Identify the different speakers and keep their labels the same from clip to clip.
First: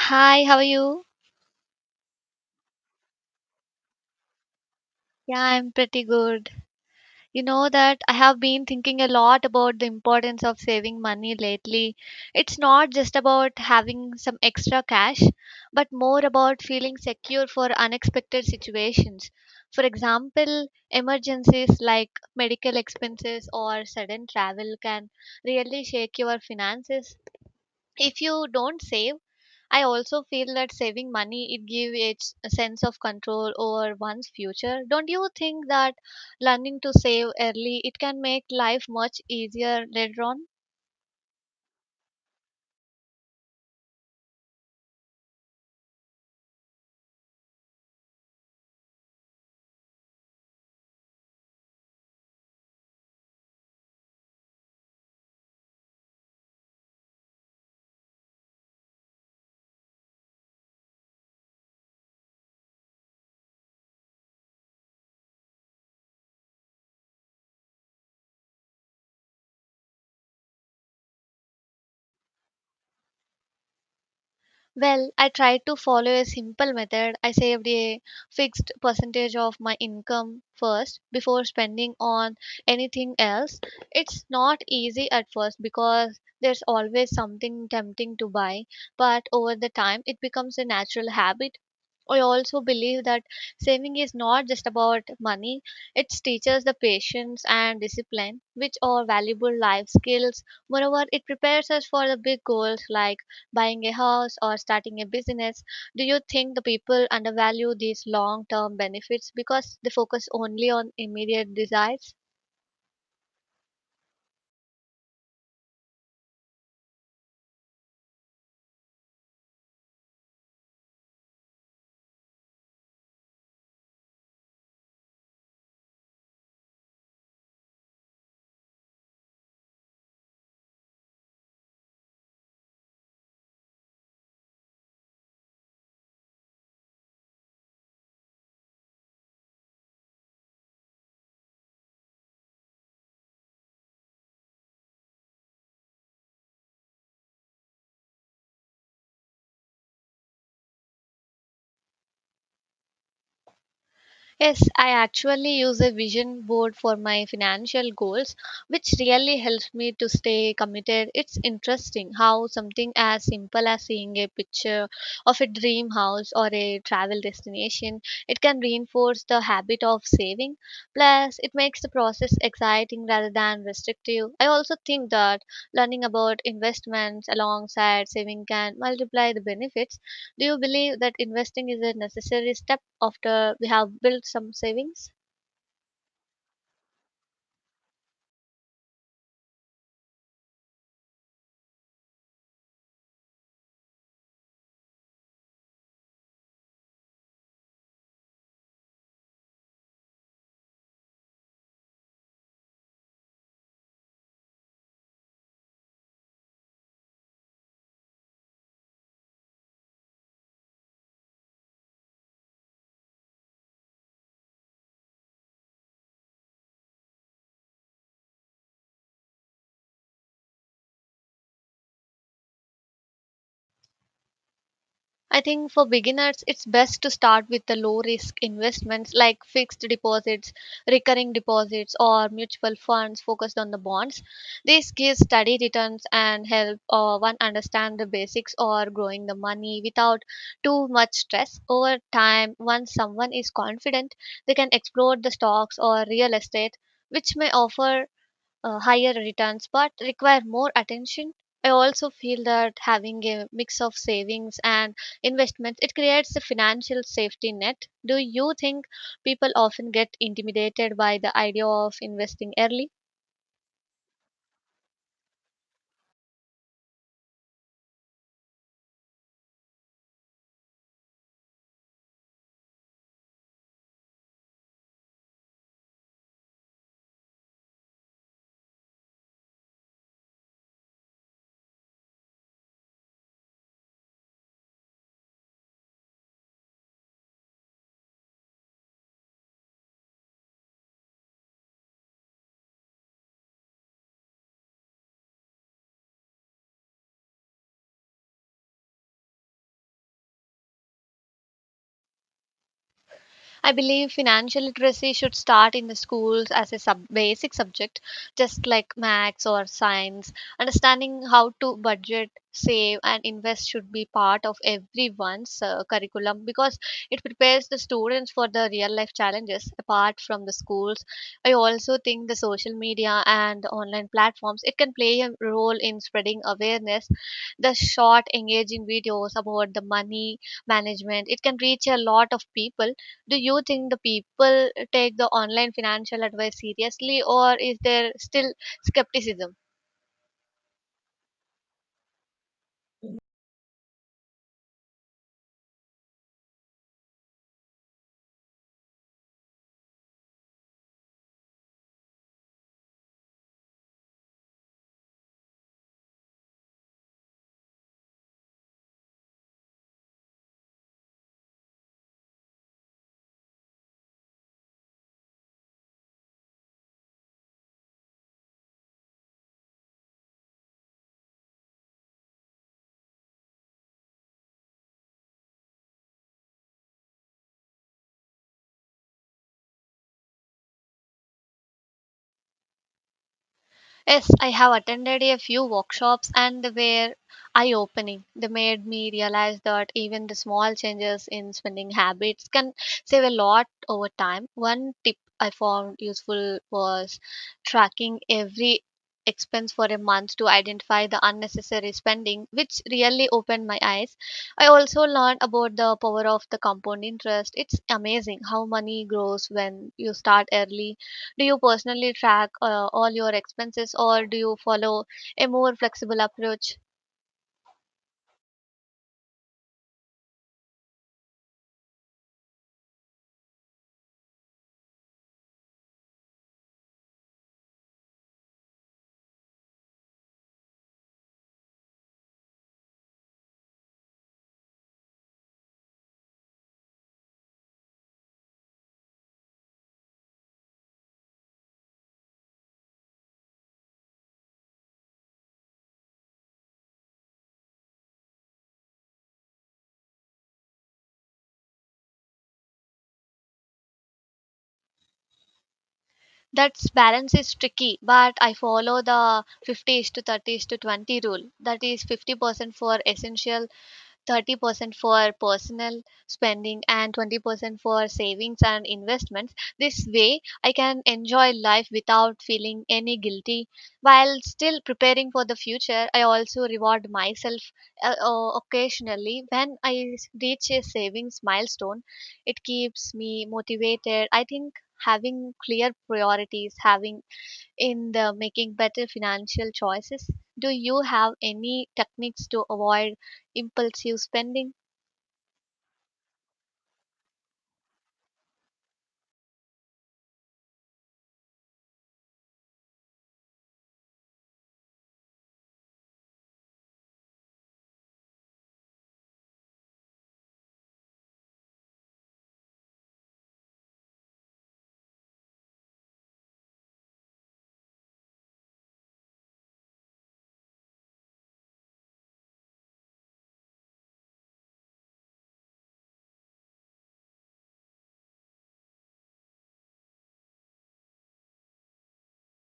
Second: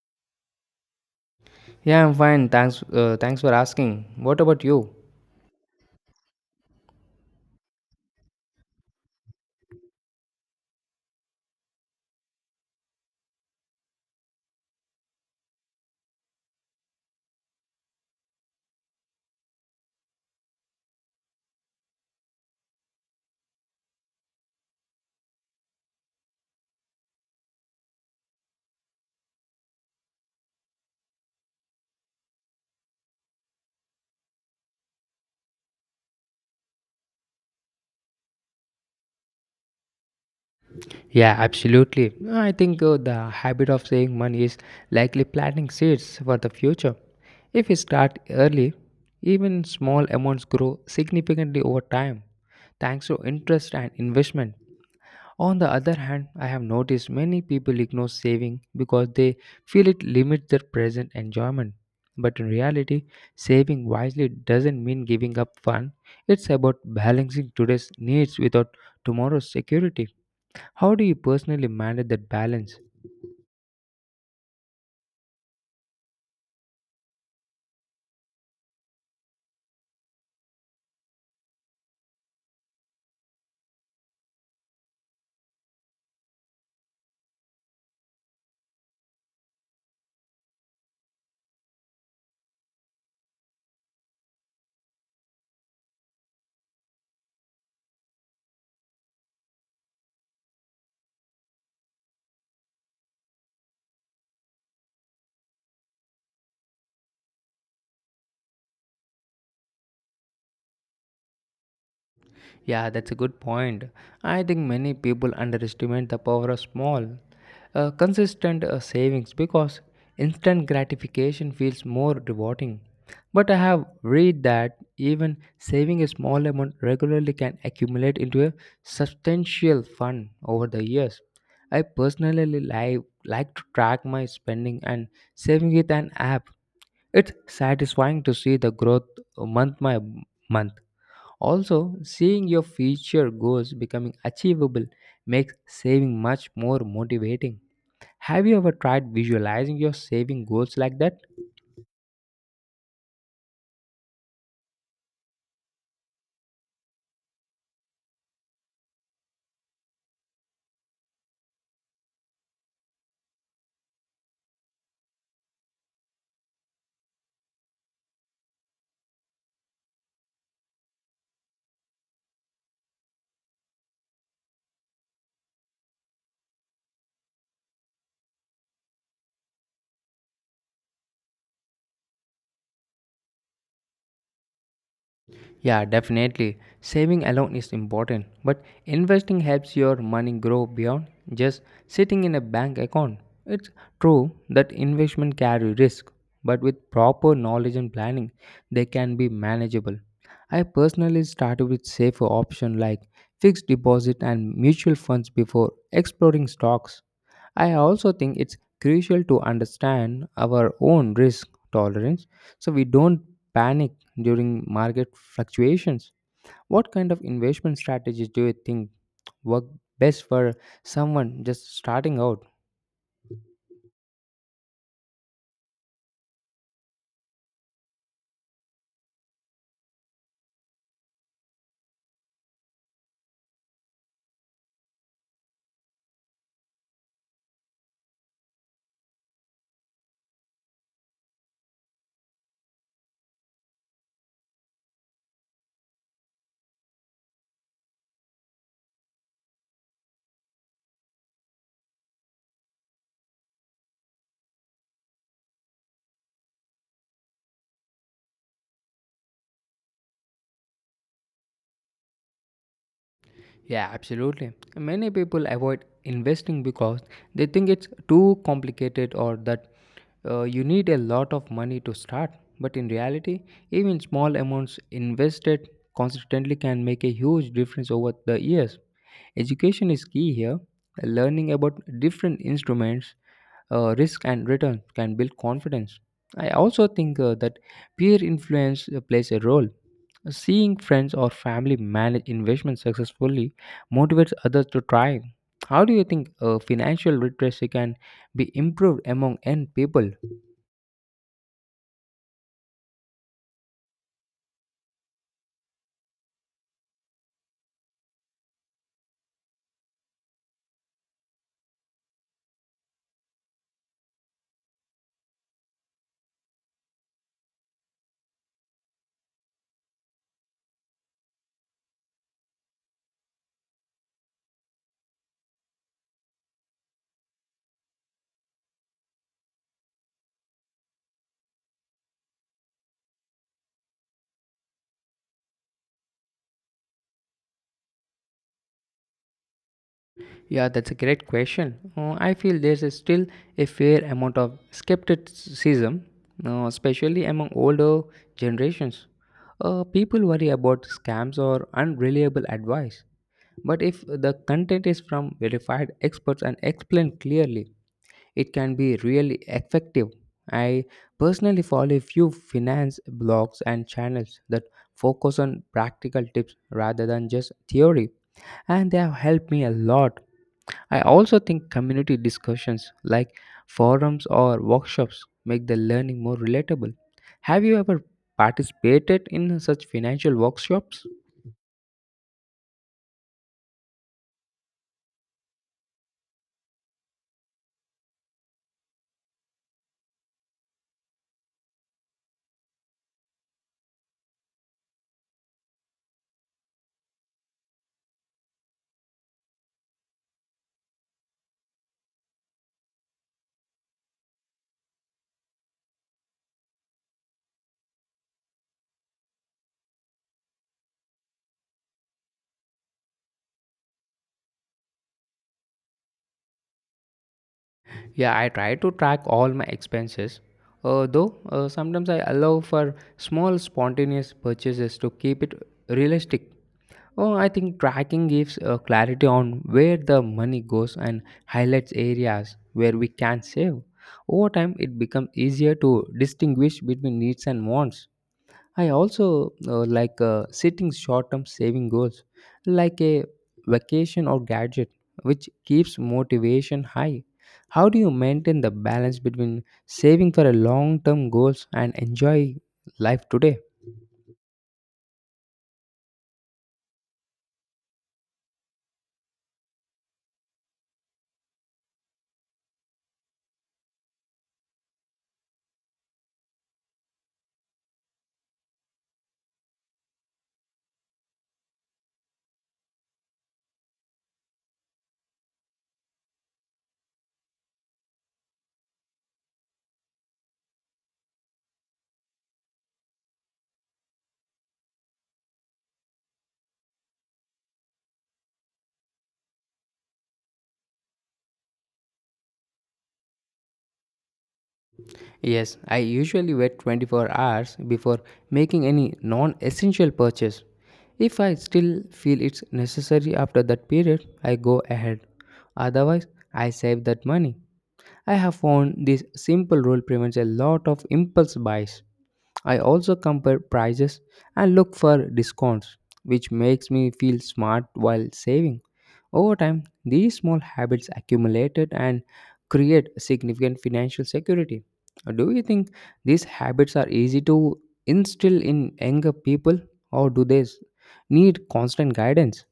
Speaker 1: Hi, how are you?
Speaker 2: Yeah, I'm fine. Thanks. Thanks for asking. What about you?
Speaker 1: Yeah, I'm pretty good. You know that I have been thinking a lot about the importance of saving money lately. It's not just about having some extra cash, but more about feeling secure for unexpected situations. For example, emergencies like medical expenses or sudden travel can really shake your finances. If you don't save, I also feel that saving money, it gives it a sense of control over one's future. Don't you think that learning to save early, it can make life much easier later on?
Speaker 2: Yeah, absolutely. I think the habit of saving money is likely planting seeds for the future. If we start early, even small amounts grow significantly over time, thanks to interest and investment. On the other hand, I have noticed many people ignore saving because they feel it limits their present enjoyment. But in reality, saving wisely doesn't mean giving up fun. It's about balancing today's needs without tomorrow's security. How do you personally manage that balance?
Speaker 1: Well, I tried to follow a simple method. I saved a fixed percentage of my income first before spending on anything else. It's not easy at first because there's always something tempting to buy, but over the time it becomes a natural habit. I also believe that saving is not just about money, it teaches the patience and discipline, which are valuable life skills. Moreover, it prepares us for the big goals like buying a house or starting a business. Do you think the people undervalue these long term benefits because they focus only on immediate desires?
Speaker 2: Yeah, that's a good point. I think many people underestimate the power of small, consistent savings because instant gratification feels more rewarding. But I have read that even saving a small amount regularly can accumulate into a substantial fund over the years. I personally like to track my spending and saving with an app. It's satisfying to see the growth month by month. Also, seeing your future goals becoming achievable makes saving much more motivating. Have you ever tried visualizing your saving goals like that?
Speaker 1: Yes, I actually use a vision board for my financial goals, which really helps me to stay committed. It's interesting how something as simple as seeing a picture of a dream house or a travel destination, it can reinforce the habit of saving. Plus, it makes the process exciting rather than restrictive. I also think that learning about investments alongside saving can multiply the benefits. Do you believe that investing is a necessary step after we have built some savings?
Speaker 2: Yeah, definitely. Saving alone is important, but investing helps your money grow beyond just sitting in a bank account. It's true that investment carry risk, but with proper knowledge and planning, they can be manageable. I personally started with safer options like fixed deposit and mutual funds before exploring stocks. I also think it's crucial to understand our own risk tolerance so we don't panic during market fluctuations. What kind of investment strategies do you think work best for someone just starting out?
Speaker 1: I think for beginners, it's best to start with the low risk investments like fixed deposits, recurring deposits, or mutual funds focused on the bonds. This gives steady returns and help one understand the basics or growing the money without too much stress. Over time, once someone is confident, they can explore the stocks or real estate, which may offer higher returns but require more attention. I also feel that having a mix of savings and investments, it creates a financial safety net. Do you think people often get intimidated by the idea of investing early?
Speaker 2: Yeah, absolutely. Many people avoid investing because they think it's too complicated or that you need a lot of money to start. But in reality, even small amounts invested consistently can make a huge difference over the years. Education is key here. Learning about different instruments, risk, and return can build confidence. I also think that peer influence plays a role. Seeing friends or family manage investments successfully motivates others to try. How do you think financial literacy can be improved among young people?
Speaker 1: I believe financial literacy should start in the schools as a basic subject, just like maths or science. Understanding how to budget, save, and invest should be part of everyone's curriculum because it prepares the students for the real life challenges apart from the schools. I also think the social media and online platforms, it can play a role in spreading awareness. The short, engaging videos about the money management, it can reach a lot of people. Do you think the people take the online financial advice seriously or is there still skepticism?
Speaker 2: Yeah, that's a great question. I feel there's a still a fair amount of skepticism, especially among older generations. People worry about scams or unreliable advice. But if the content is from verified experts and explained clearly, it can be really effective. I personally follow a few finance blogs and channels that focus on practical tips rather than just theory, and they have helped me a lot. I also think community discussions like forums or workshops make the learning more relatable. Have you ever participated in such financial workshops?
Speaker 1: Yes, I have attended a few workshops and they were eye opening. They made me realize that even the small changes in spending habits can save a lot over time. One tip I found useful was tracking every expense for a month to identify the unnecessary spending, which really opened my eyes. I also learned about the power of the compound interest. It's amazing how money grows when you start early. Do you personally track all your expenses or do you follow a more flexible approach?
Speaker 2: Yeah, I try to track all my expenses, though sometimes I allow for small spontaneous purchases to keep it realistic. Oh, I think tracking gives clarity on where the money goes and highlights areas where we can save. Over time, it becomes easier to distinguish between needs and wants. I also like setting short term saving goals like a vacation or gadget, which keeps motivation high. How do you maintain the balance between saving for a long term goals and enjoy life today?
Speaker 1: That balance is tricky, but I follow the 50 is to 30 is to 20 rule. That is, 50% for essential, 30% for personal spending, and 20% for savings and investments. This way, I can enjoy life without feeling any guilty while still preparing for the future. I also reward myself occasionally when reach a savings milestone. It keeps me motivated. I think having clear priorities, having in the making better financial choices? Do you have any techniques to avoid impulsive spending?
Speaker 2: Yes, I usually wait 24 hours before making any non essential purchase. If I still feel it's necessary after that period, I go ahead. Otherwise, I save that money. I have found this simple rule prevents a lot of impulse buys. I also compare prices and look for discounts, which makes me feel smart while saving. Over time, these small habits accumulated and create significant financial security. Do you think these habits are easy to instill in younger people, or do they need constant guidance?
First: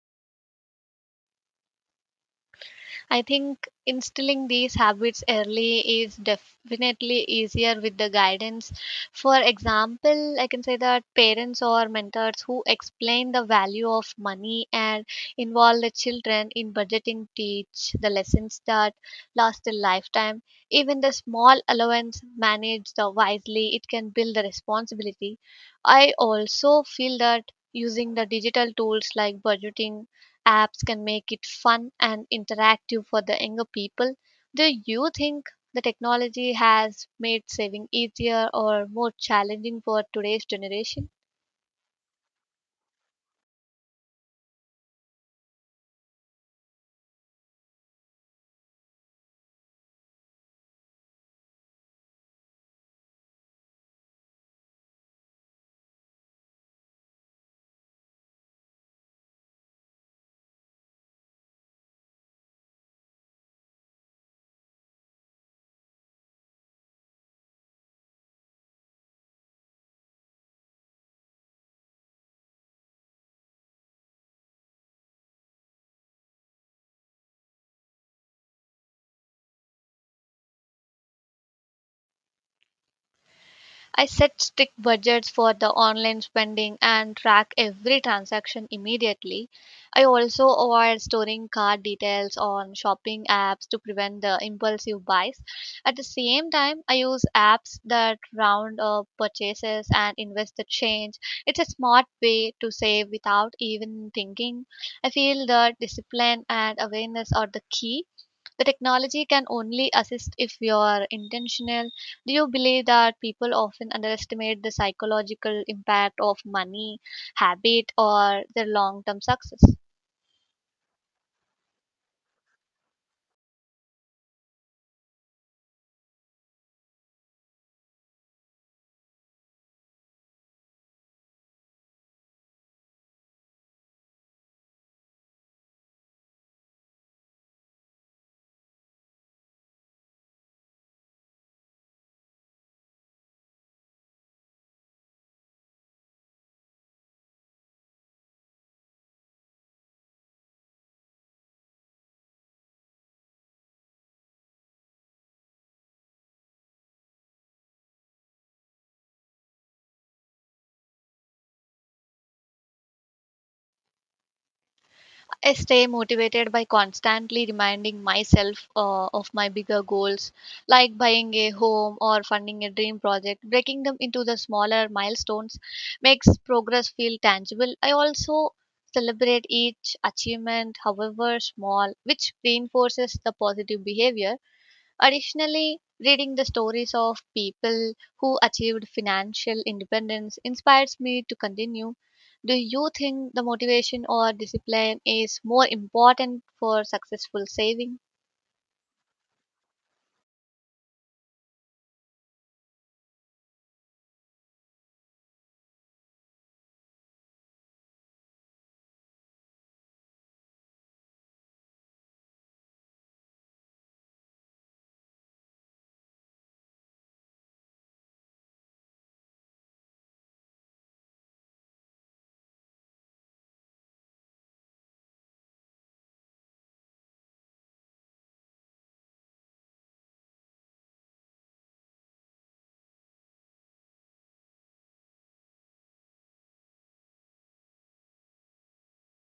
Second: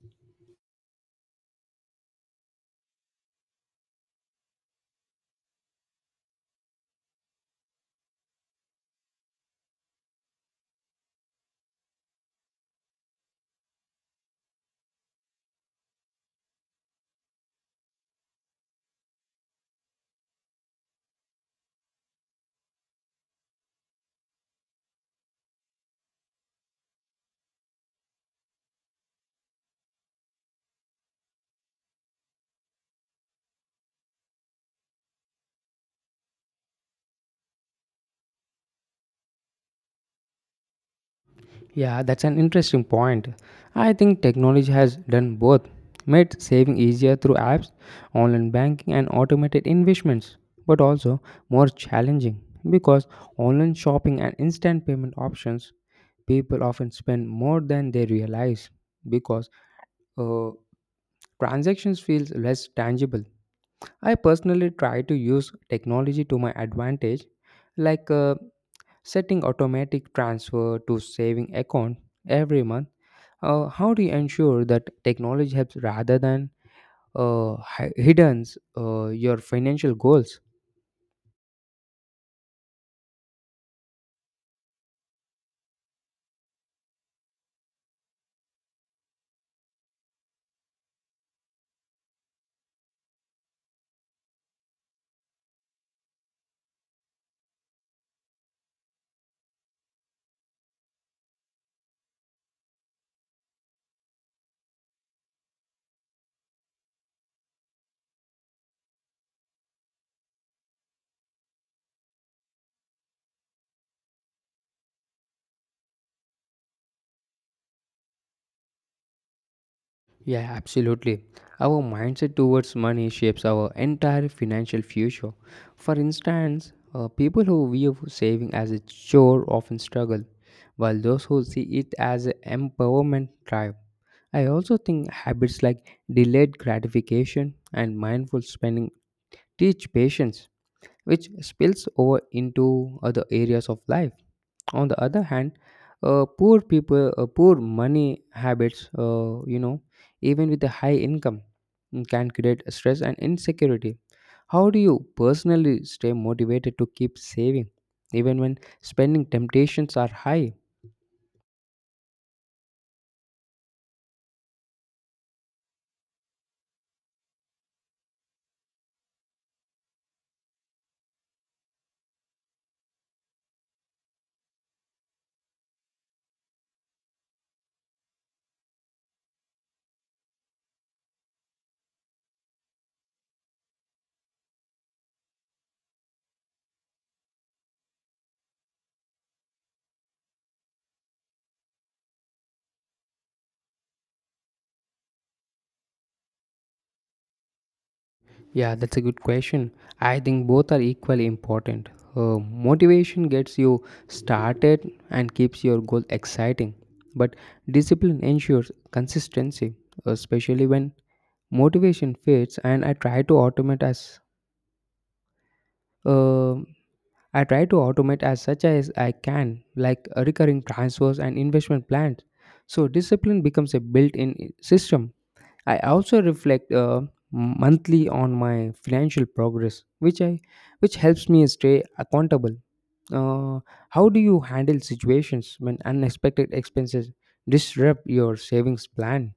Speaker 1: I think instilling these habits early is definitely easier with the guidance. For example, I can say that parents or mentors who explain the value of money and involve the children in budgeting teach the lessons that last a lifetime. Even the small allowance managed wisely, it can build the responsibility. I also feel that using the digital tools like budgeting apps can make it fun and interactive for the younger people. Do you think the technology has made saving easier or more challenging for today's generation?
Speaker 2: Yeah, that's an interesting point. I think technology has done both, made saving easier through apps, online banking, and automated investments, but also more challenging because online shopping and instant payment options people often spend more than they realize because uh, transactions feels less tangible. I personally try to use technology to my advantage, like setting automatic transfer to saving account every month. How do you ensure that technology helps rather than hidden your financial goals?
Speaker 1: I set strict budgets for the online spending and track every transaction immediately. I also avoid storing card details on shopping apps to prevent the impulsive buys. At the same time, I use apps that round up purchases and invest the change. It's a smart way to save without even thinking. I feel that discipline and awareness are the key. The technology can only assist if you are intentional. Do you believe that people often underestimate the psychological impact of money habit or their long term success?
Speaker 2: Yeah, absolutely. Our mindset towards money shapes our entire financial future. For instance, people who view saving as a chore often struggle, while those who see it as an empowerment thrive. I also think habits like delayed gratification and mindful spending teach patience which spills over into other areas of life. On the other hand, poor money habits, even with a high income, can create stress and insecurity. How do you personally stay motivated to keep saving, even when spending temptations are high?
Speaker 1: I stay motivated by constantly reminding myself of my bigger goals, like buying a home or funding a dream project. Breaking them into the smaller milestones makes progress feel tangible. I also celebrate each achievement, however small, which reinforces the positive behavior. Additionally, reading the stories of people who achieved financial independence inspires me to continue. Do you think the motivation or discipline is more important for successful saving?
Speaker 2: Yeah, that's a good question. I think both are equally important. Uh, Motivation gets you started and keeps your goal exciting, but discipline ensures consistency, especially when motivation fades. And uh, I try to automate as such as I can, like recurring transfers and investment plans. So discipline becomes a built-in system. I also reflect monthly on my financial progress, which helps me stay accountable. Uh, how do you handle situations when unexpected expenses disrupt your savings plan?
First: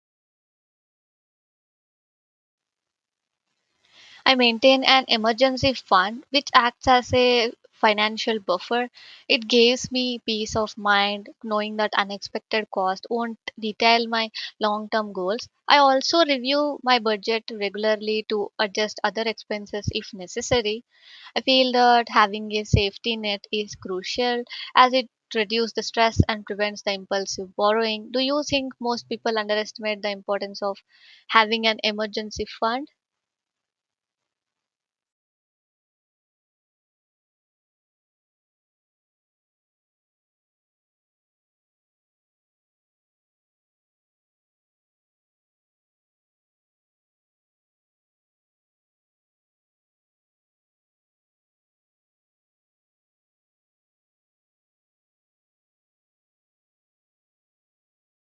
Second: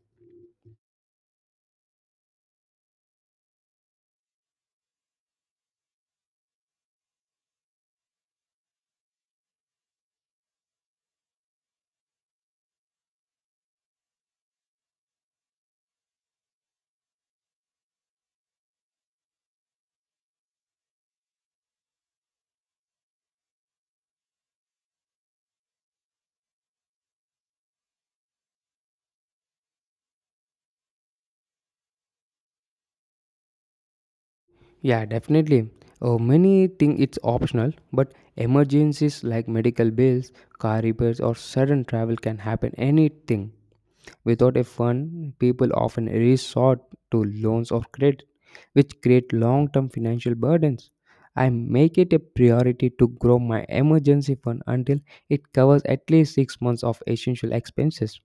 Speaker 1: I maintain an emergency fund which acts as a financial buffer. It gives me peace of mind knowing that unexpected cost won't detail my long term goals. I also review my budget regularly to adjust other expenses if necessary. I feel that having a safety net is crucial as it reduces the stress and prevents the impulsive borrowing. Do you think most people underestimate the importance of having an emergency fund?
Speaker 2: Yeah, definitely. Many think it's optional, but emergencies like medical bills, car repairs, or sudden travel can happen anything. Without a fund, people often resort to loans or credit which create long-term financial burdens. I make it a priority to grow my emergency fund until it covers at least 6 months of essential expenses.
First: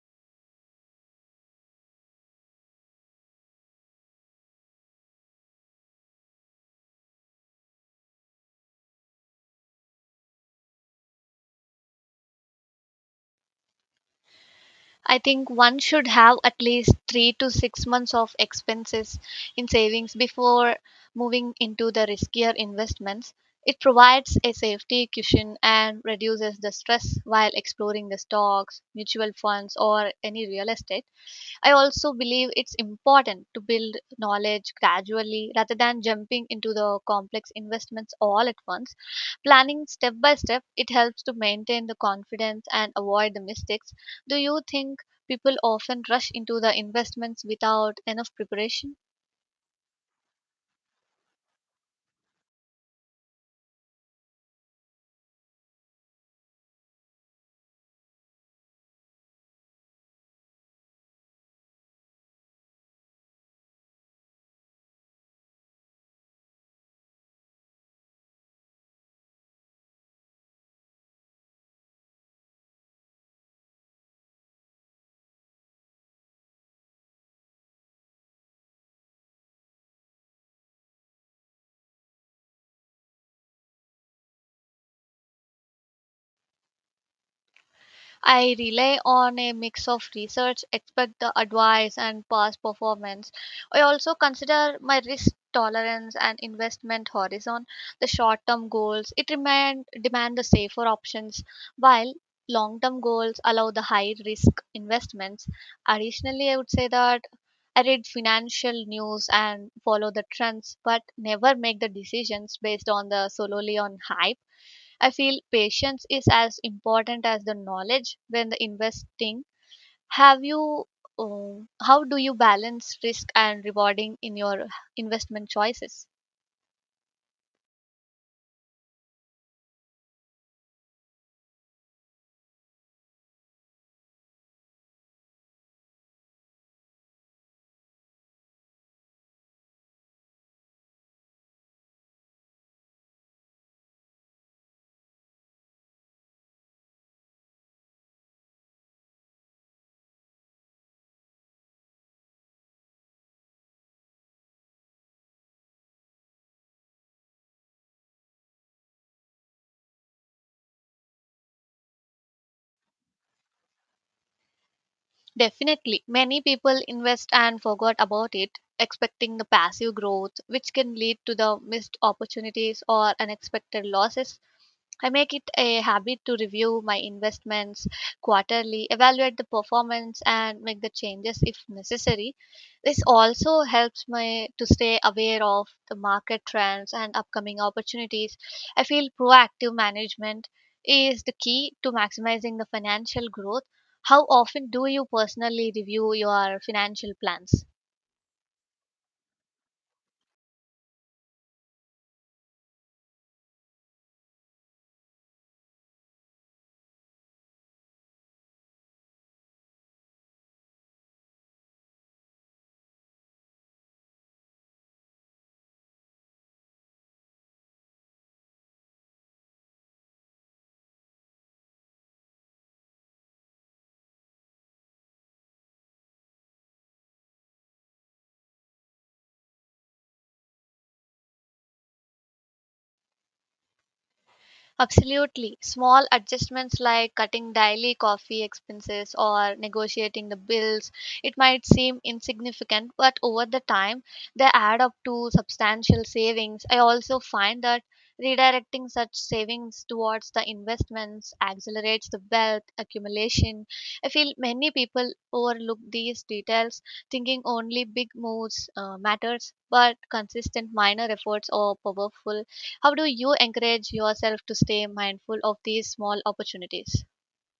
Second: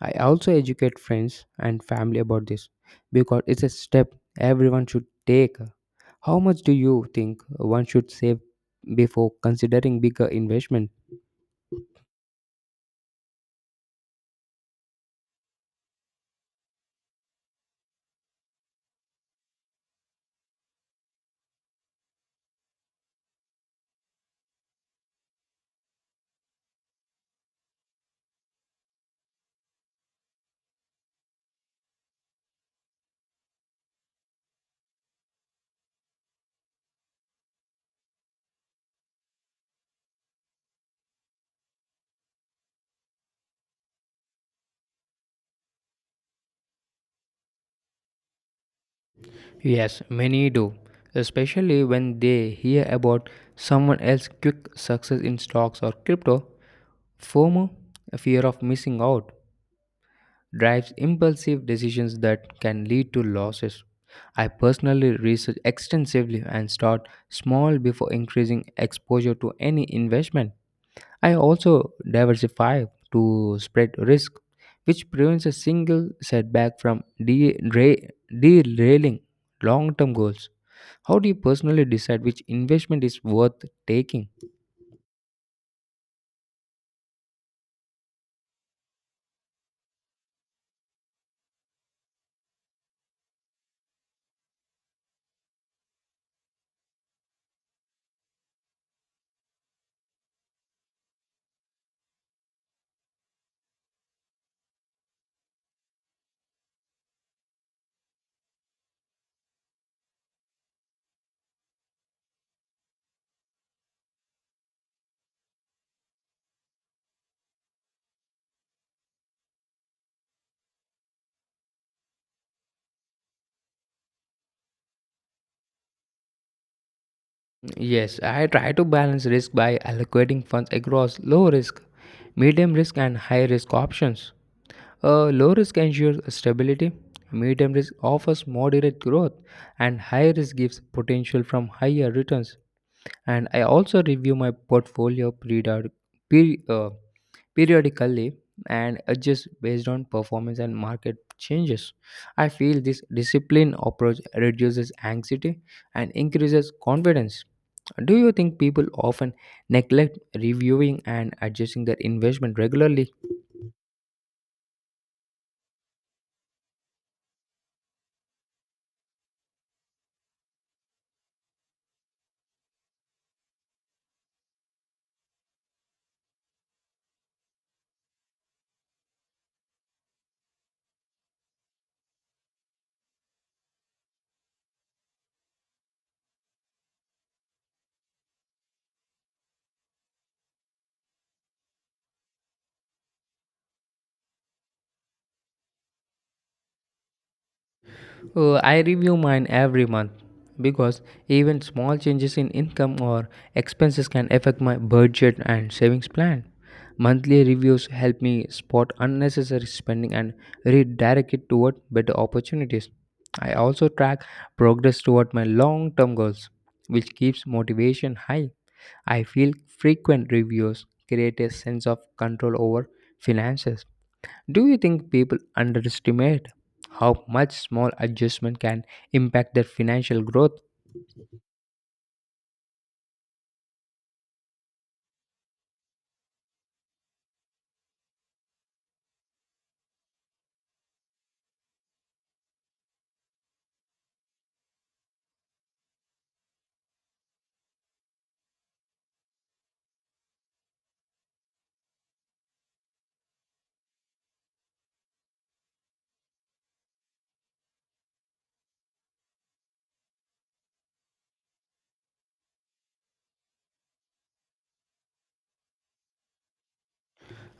Speaker 2: I also educate friends and family about this because it's a step everyone should take. How much do you think one should save before considering bigger investment?
Speaker 1: I think one should have at least 3 to 6 months of expenses in savings before moving into the riskier investments. It provides a safety cushion and reduces the stress while exploring the stocks, mutual funds, or any real estate. I also believe it's important to build knowledge gradually rather than jumping into the complex investments all at once. Planning step by step, it helps to maintain the confidence and avoid the mistakes. Do you think people often rush into the investments without enough preparation?
Speaker 2: Yes, many do, especially when they hear about someone else's quick success in stocks or crypto. FOMO, fear of missing out, drives impulsive decisions that can lead to losses. I personally research extensively and start small before increasing exposure to any investment. I also diversify to spread risk, which prevents a single setback from derailing long term goals. How do you personally decide which investment is worth taking?
Speaker 1: I rely on a mix of research, expect the advice, and past performance. I also consider my risk tolerance and investment horizon, the short term goals. It remain, demand the safer options, while long term goals allow the high risk investments. Additionally, I would say that I read financial news and follow the trends, but never make the decisions based on the solely on hype. I feel patience is as important as the knowledge when the investing. Have you, how do you balance risk and rewarding in your investment choices?
Speaker 2: Yes, I try to balance risk by allocating funds across low risk, medium risk, and high risk options. Low risk ensures stability, medium risk offers moderate growth, and high risk gives potential from higher returns. And I also review my portfolio peri- uh, periodically and adjust based on performance and market changes. I feel this disciplined approach reduces anxiety and increases confidence. Do you think people often neglect reviewing and adjusting their investment regularly?
Speaker 1: Definitely, many people invest and forgot about it, expecting the passive growth, which can lead to the missed opportunities or unexpected losses. I make it a habit to review my investments quarterly, evaluate the performance, and make the changes if necessary. This also helps me to stay aware of the market trends and upcoming opportunities. I feel proactive management is the key to maximizing the financial growth. How often do you personally review your financial plans?
Speaker 2: Oh, I review mine every month because even small changes in income or expenses can affect my budget and savings plan. Monthly reviews help me spot unnecessary spending and redirect it toward better opportunities. I also track progress toward my long term goals, which keeps motivation high. I feel frequent reviews create a sense of control over finances. Do you think people underestimate how much small adjustment can impact their financial growth?
Speaker 1: Absolutely. Small adjustments like cutting daily coffee expenses or negotiating the bills, it might seem insignificant, but over the time, they add up to substantial savings. I also find that redirecting such savings towards the investments accelerates the wealth accumulation. I feel many people overlook these details, thinking only big moves matters, but consistent minor efforts are powerful. How do you encourage yourself to stay mindful of these small opportunities?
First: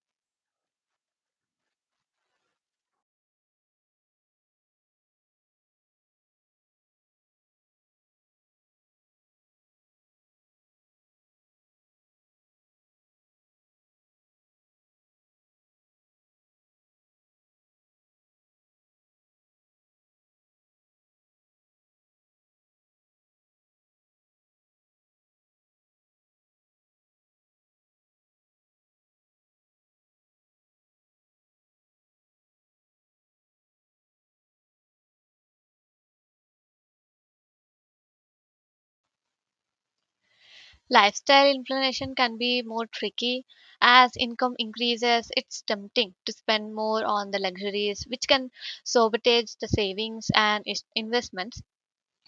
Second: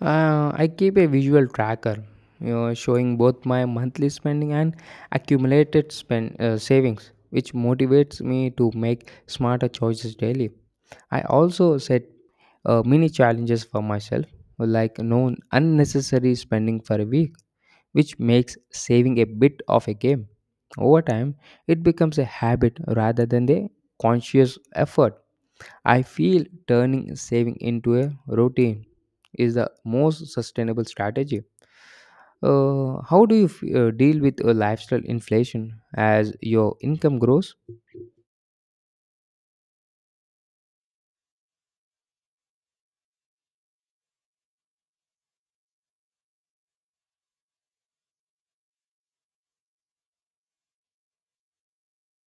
Speaker 2: I keep a visual tracker, you know, showing both my monthly spending and accumulated spend savings, which motivates me to make smarter choices daily. I also set mini challenges for myself, like no unnecessary spending for a week which makes saving a bit of a game. Over time, it becomes a habit rather than a conscious effort. I feel turning saving into a routine is the most sustainable strategy. How do you deal with a lifestyle inflation as your income grows?
Speaker 1: Lifestyle inflation can be more tricky. As income increases, it's tempting to spend more on the luxuries, which can sabotage the savings and investments.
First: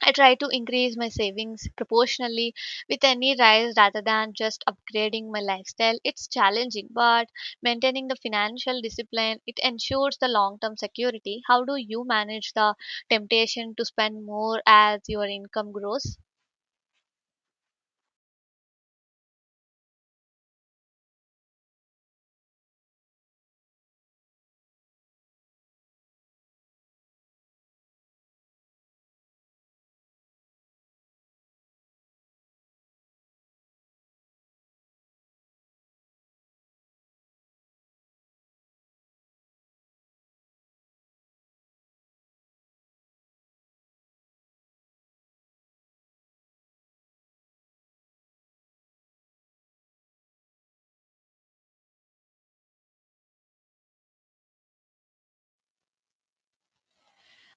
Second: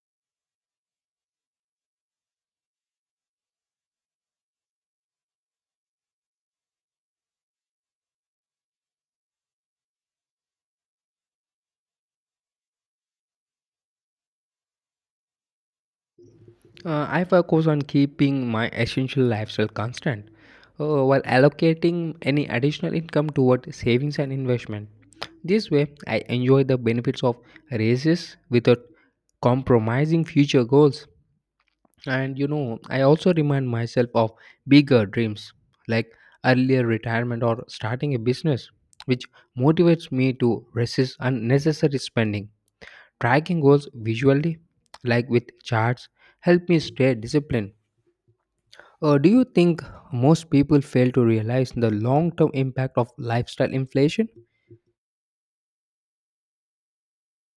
Speaker 1: I try to increase my savings proportionally with any rise rather than just upgrading my lifestyle. It's challenging, but maintaining the financial discipline, it ensures the long-term security. How do you manage the temptation to spend more as your income grows?
Speaker 2: I focus on keeping my essential lifestyle constant while allocating any additional income toward savings and investment. This way, I enjoy the benefits of raises without compromising future goals. And you know, I also remind myself of bigger dreams like earlier retirement or starting a business, which motivates me to resist unnecessary spending. Tracking goals visually, like with charts, help me stay disciplined. Do you think most people fail to realize the long term impact of lifestyle inflation?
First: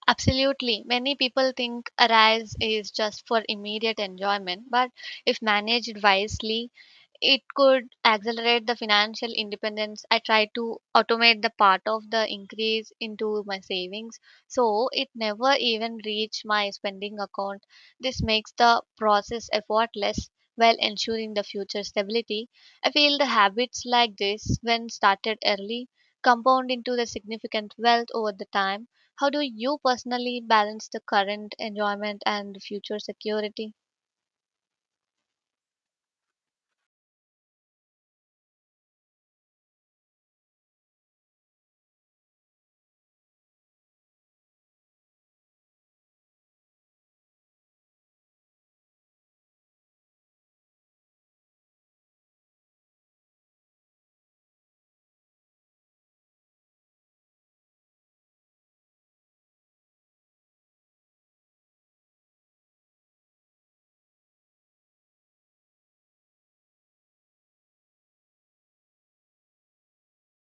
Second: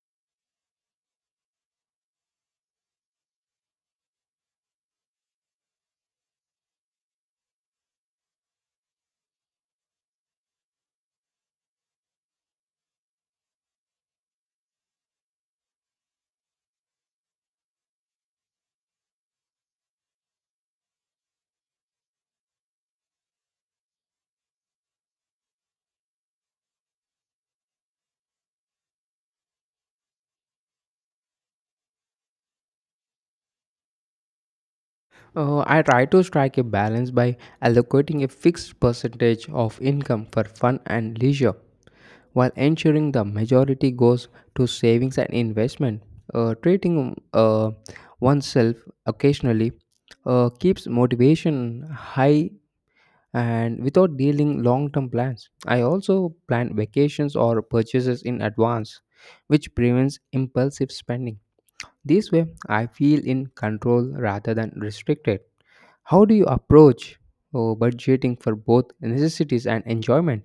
Speaker 1: Absolutely. Many people think Arise is just for immediate enjoyment, but if managed wisely, it could accelerate the financial independence. I try to automate the part of the increase into my savings so it never even reach my spending account. This makes the process effortless while ensuring the future stability. I feel the habits like this when started early compound into the significant wealth over the time. How do you personally balance the current enjoyment and the future security?
Speaker 2: I try to strike a balance by allocating a fixed percentage of income for fun and leisure while ensuring the majority goes to savings and investment. Treating oneself occasionally keeps motivation high and without dealing long term plans. I also plan vacations or purchases in advance, which prevents impulsive spending. This way, I feel in control rather than restricted. How do you approach budgeting for both necessities and enjoyment?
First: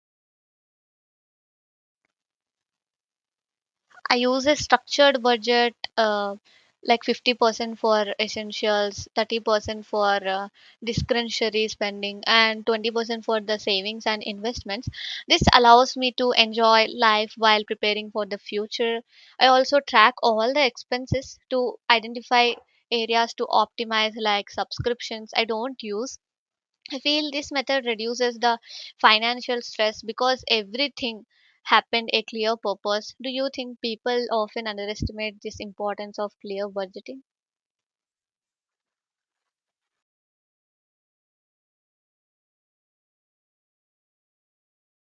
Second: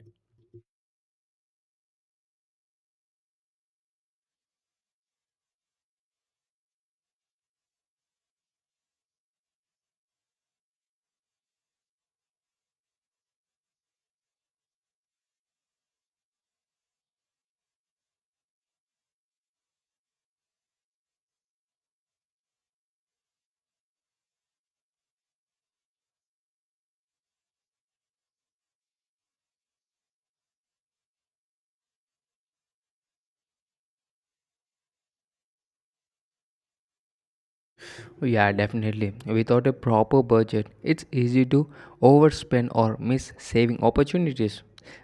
Speaker 1: I use a structured budget, like 50% for essentials, 30% for discretionary spending, and 20% for the savings and investments. This allows me to enjoy life while preparing for the future. I also track all the expenses to identify areas to optimize like subscriptions I don't use. I feel this method reduces the financial stress because everything happened a clear purpose. Do you think people often underestimate this importance of clear budgeting?
Speaker 2: Oh, yeah, definitely. Without a proper budget, it's easy to overspend or miss saving opportunities.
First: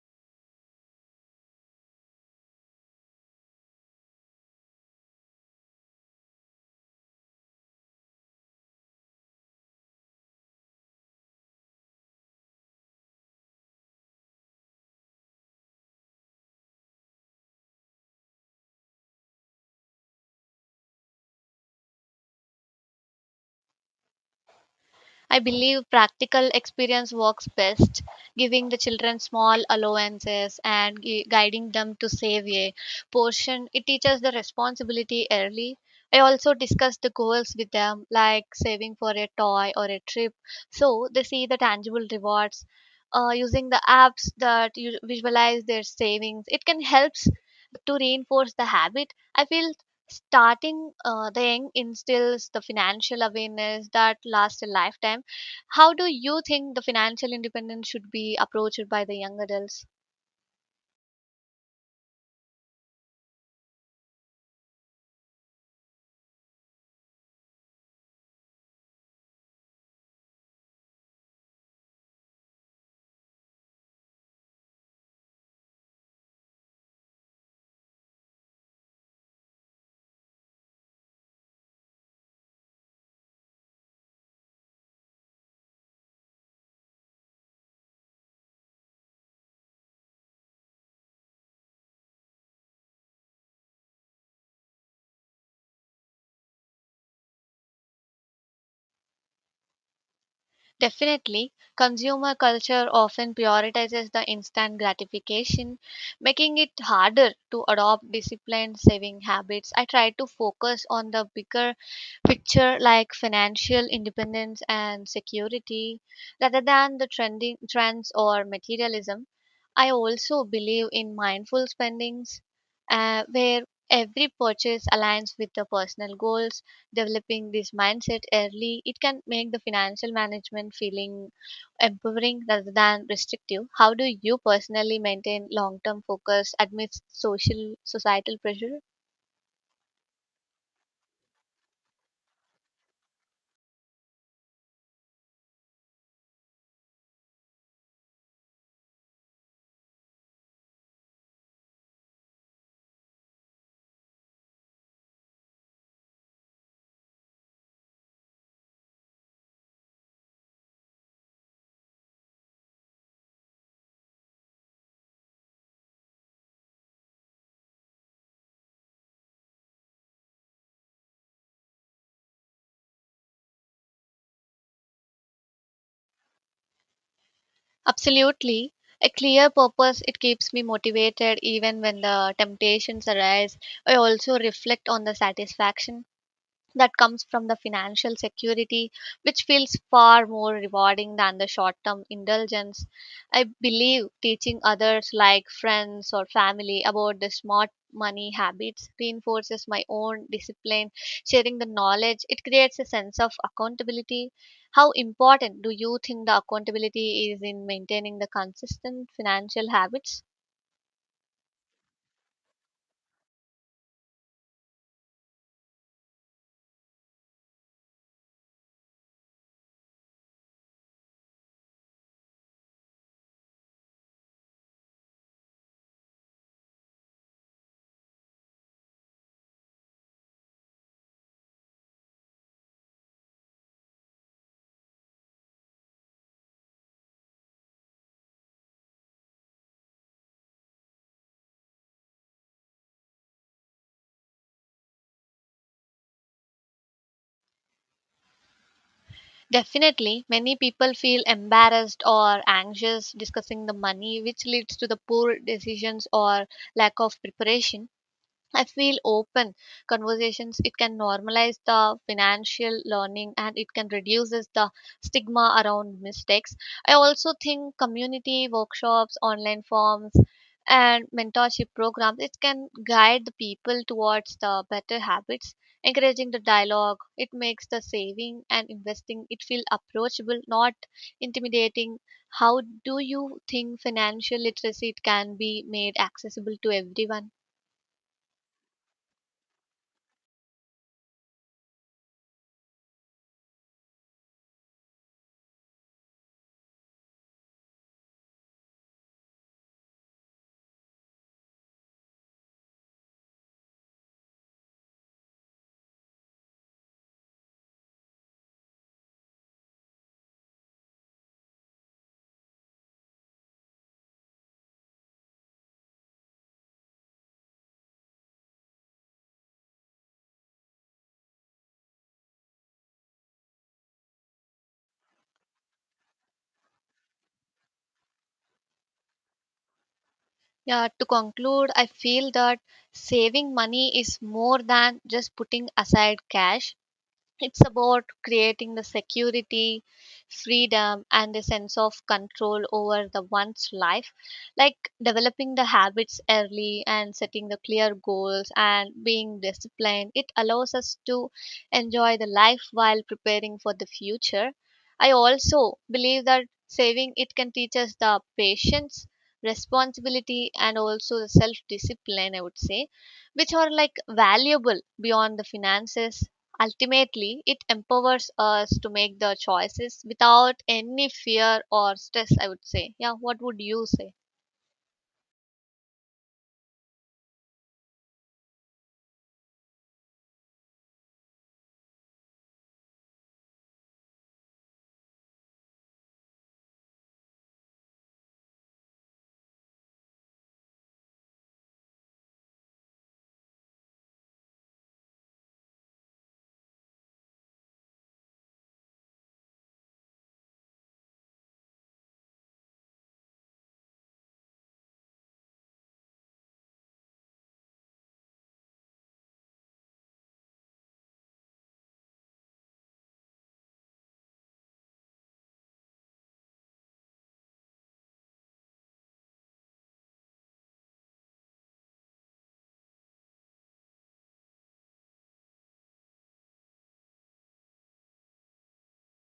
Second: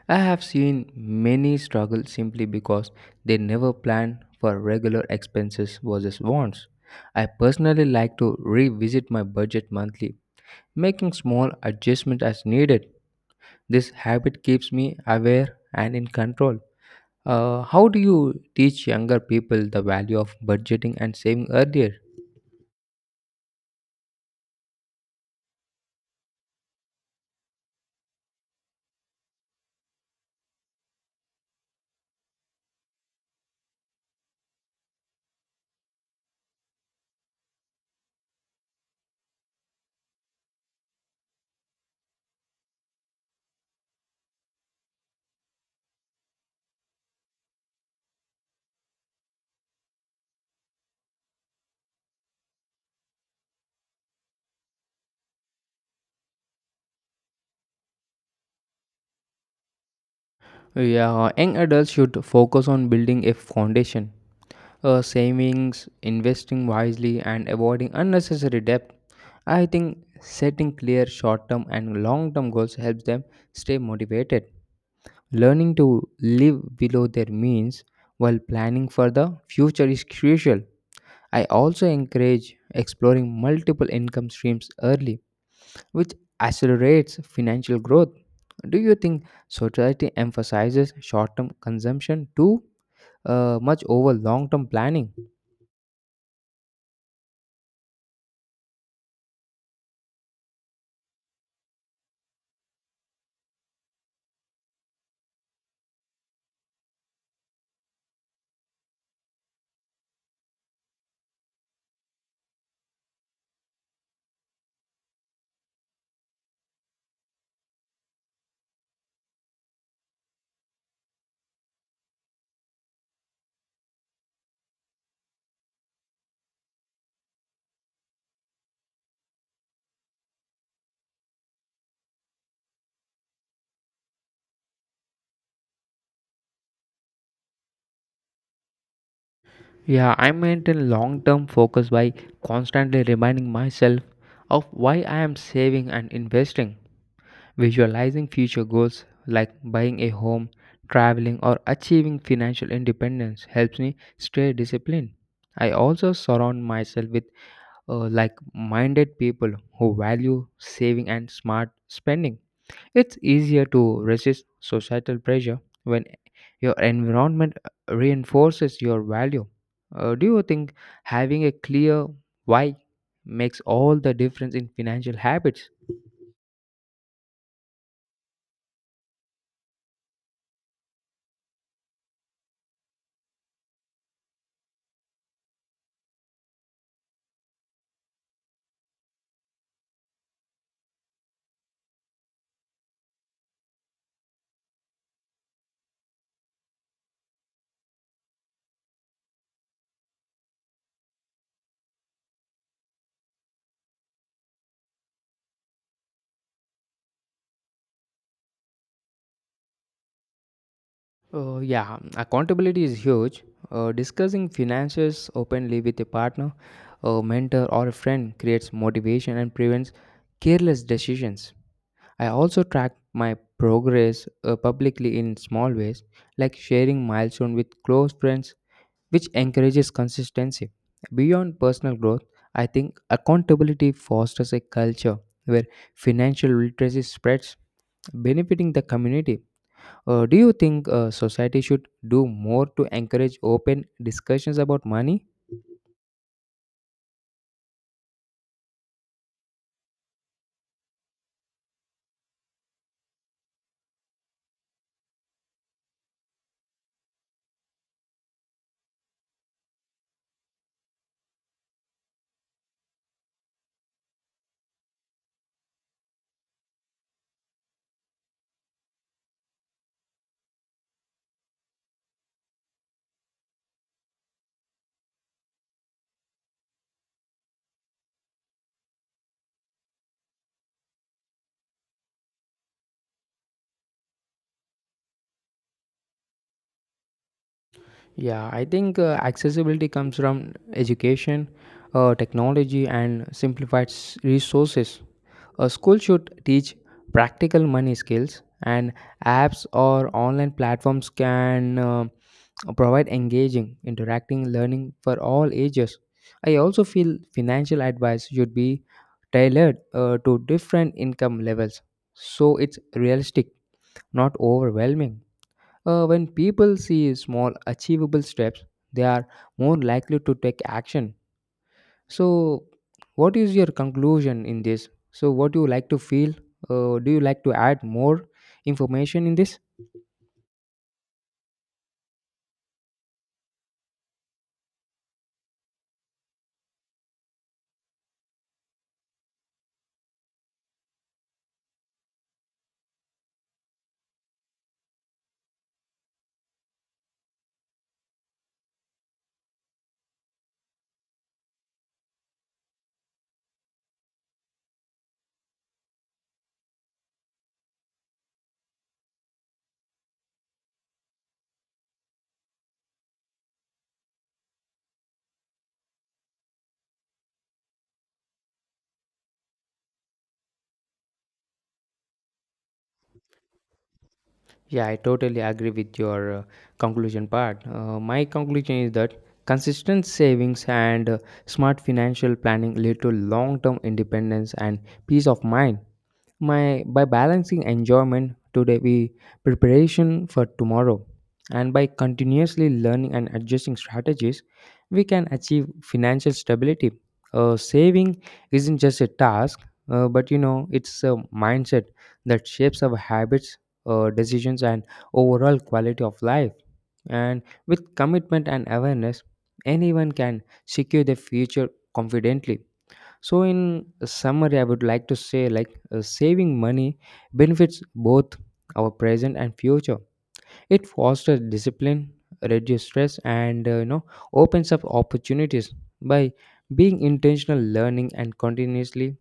Speaker 2: I have seen many struggle simply because they never plan for regular expenses versus wants. I personally like to revisit my budget monthly, making small adjustments as needed. This habit keeps me aware and in control. How do you teach younger people the value of budgeting and saving earlier?
Speaker 1: I believe practical experience works best, giving the children small allowances and guiding them to save a portion. It teaches the responsibility early. I also discuss the goals with them, like saving for a toy or a trip, so they see the tangible rewards. Using the apps that you visualize their savings, it can help to reinforce the habit. I feel starting the young instills the financial awareness that lasts a lifetime. How do you think the financial independence should be approached by the young adults?
Speaker 2: Yeah, young adults should focus on building a foundation, savings, investing wisely, and avoiding unnecessary debt. I think setting clear short term and long term goals helps them stay motivated. Learning to live below their means while planning for the future is crucial. I also encourage exploring multiple income streams early which accelerates financial growth. Do you think society emphasizes short term consumption too much over long term planning?
Speaker 1: Definitely, consumer culture often prioritizes the instant gratification, making it harder to adopt disciplined saving habits. I try to focus on the bigger picture like financial independence and security rather than the trending trends or materialism. I also believe in mindful spendings where every purchase aligns with the personal goals. Developing this mindset early, it can make the financial management feeling empowering rather than restrictive. How do you personally maintain long term focus amidst social societal pressure?
Speaker 2: Yeah, I maintain long term focus by constantly reminding myself of why I am saving and investing, visualizing future goals like buying a home, traveling, or achieving financial independence helps me stay disciplined. I also surround myself with like minded people who value saving and smart spending. It's easier to resist societal pressure when your environment reinforces your value. Do you think having a clear why makes all the difference in financial habits?
Speaker 1: Absolutely. A clear purpose, it keeps me motivated even when the temptations arise. I also reflect on the satisfaction that comes from the financial security, which feels far more rewarding than the short term indulgence. I believe teaching others, like friends or family, about the smart money habits reinforces my own discipline. Sharing the knowledge, it creates a sense of accountability. How important do you think the accountability is in maintaining the consistent financial habits?
Speaker 2: Yeah, accountability is huge. Discussing finances openly with a partner, a mentor, or a friend creates motivation and prevents careless decisions. I also track my progress publicly in small ways, like sharing milestones with close friends, which encourages consistency. Beyond personal growth, I think accountability fosters a culture where financial literacy spreads, benefiting the community. Do you think society should do more to encourage open discussions about money?
Speaker 1: Definitely, many people feel embarrassed or anxious discussing the money, which leads to the poor decisions or lack of preparation. I feel open conversations. It can normalize the financial learning and it can reduces the stigma around mistakes. I also think community workshops, online forms, and mentorship programs. It can guide the people towards the better habits. Encouraging the dialogue, it makes the saving and investing it feel approachable, not intimidating. How do you think financial literacy it can be made accessible to everyone?
Speaker 2: Yeah, I think accessibility comes from education, technology, and simplified resources. A school should teach practical money skills, and apps or online platforms can provide engaging, interacting learning for all ages. I also feel financial advice should be tailored to different income levels so it's realistic, not overwhelming. When people see small, achievable steps, they are more likely to take action. So, what is your conclusion in this? So, what do you like to feel? Do you like to add more information in this?
Speaker 1: Yeah, to conclude, I feel that saving money is more than just putting aside cash. It's about creating the security, freedom, and a sense of control over the one's life, like developing the habits early and setting the clear goals and being disciplined. It allows us to enjoy the life while preparing for the future. I also believe that saving, it can teach us the patience, responsibility, and also the self discipline, I would say, which are like valuable beyond the finances. Ultimately, it empowers us to make the choices without any fear or stress, I would say. Yeah, what would you say?
Speaker 2: Yeah, I totally agree with your conclusion part. My conclusion is that consistent savings and smart financial planning lead to long-term independence and peace of mind. My by balancing enjoyment today with preparation for tomorrow, and by continuously learning and adjusting strategies, we can achieve financial stability. Saving isn't just a task, but you know it's a mindset that shapes our habits, decisions and overall quality of life. And with commitment and awareness, anyone can secure their future confidently. So, in summary, I would like to say like saving money benefits both our present and future. It fosters discipline, reduces stress, and you know opens up opportunities by being intentional learning and continuously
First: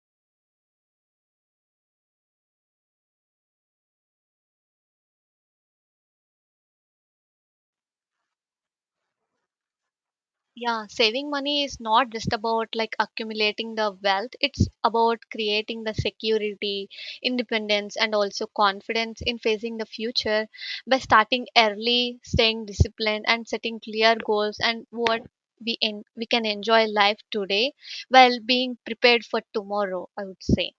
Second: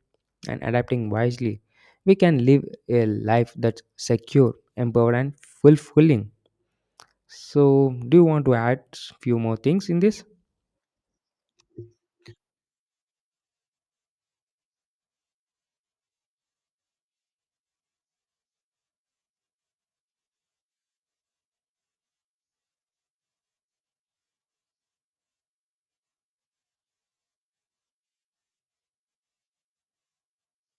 Speaker 2: and adapting wisely, we can live a life that's secure, empowered, and fulfilling. So, do you want to add few more things in this?
Speaker 1: Yeah, saving money is not just about like accumulating the wealth, it's about creating the security, independence, and also confidence in facing the future by starting early, staying disciplined, and setting clear goals and what we can enjoy life today while being prepared for tomorrow, I would say.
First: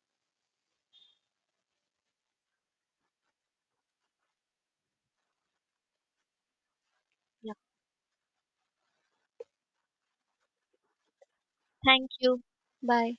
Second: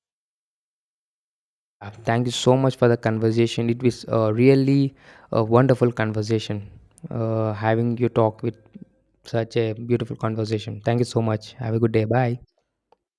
Speaker 2: Thank you so much for the conversation. It was really a wonderful conversation.
Speaker 1: Yeah,
Speaker 2: Having you talk with such a beautiful conversation. Thank you so much. Have a good day.
Speaker 1: thank
Speaker 2: Bye.
Speaker 1: you. Bye.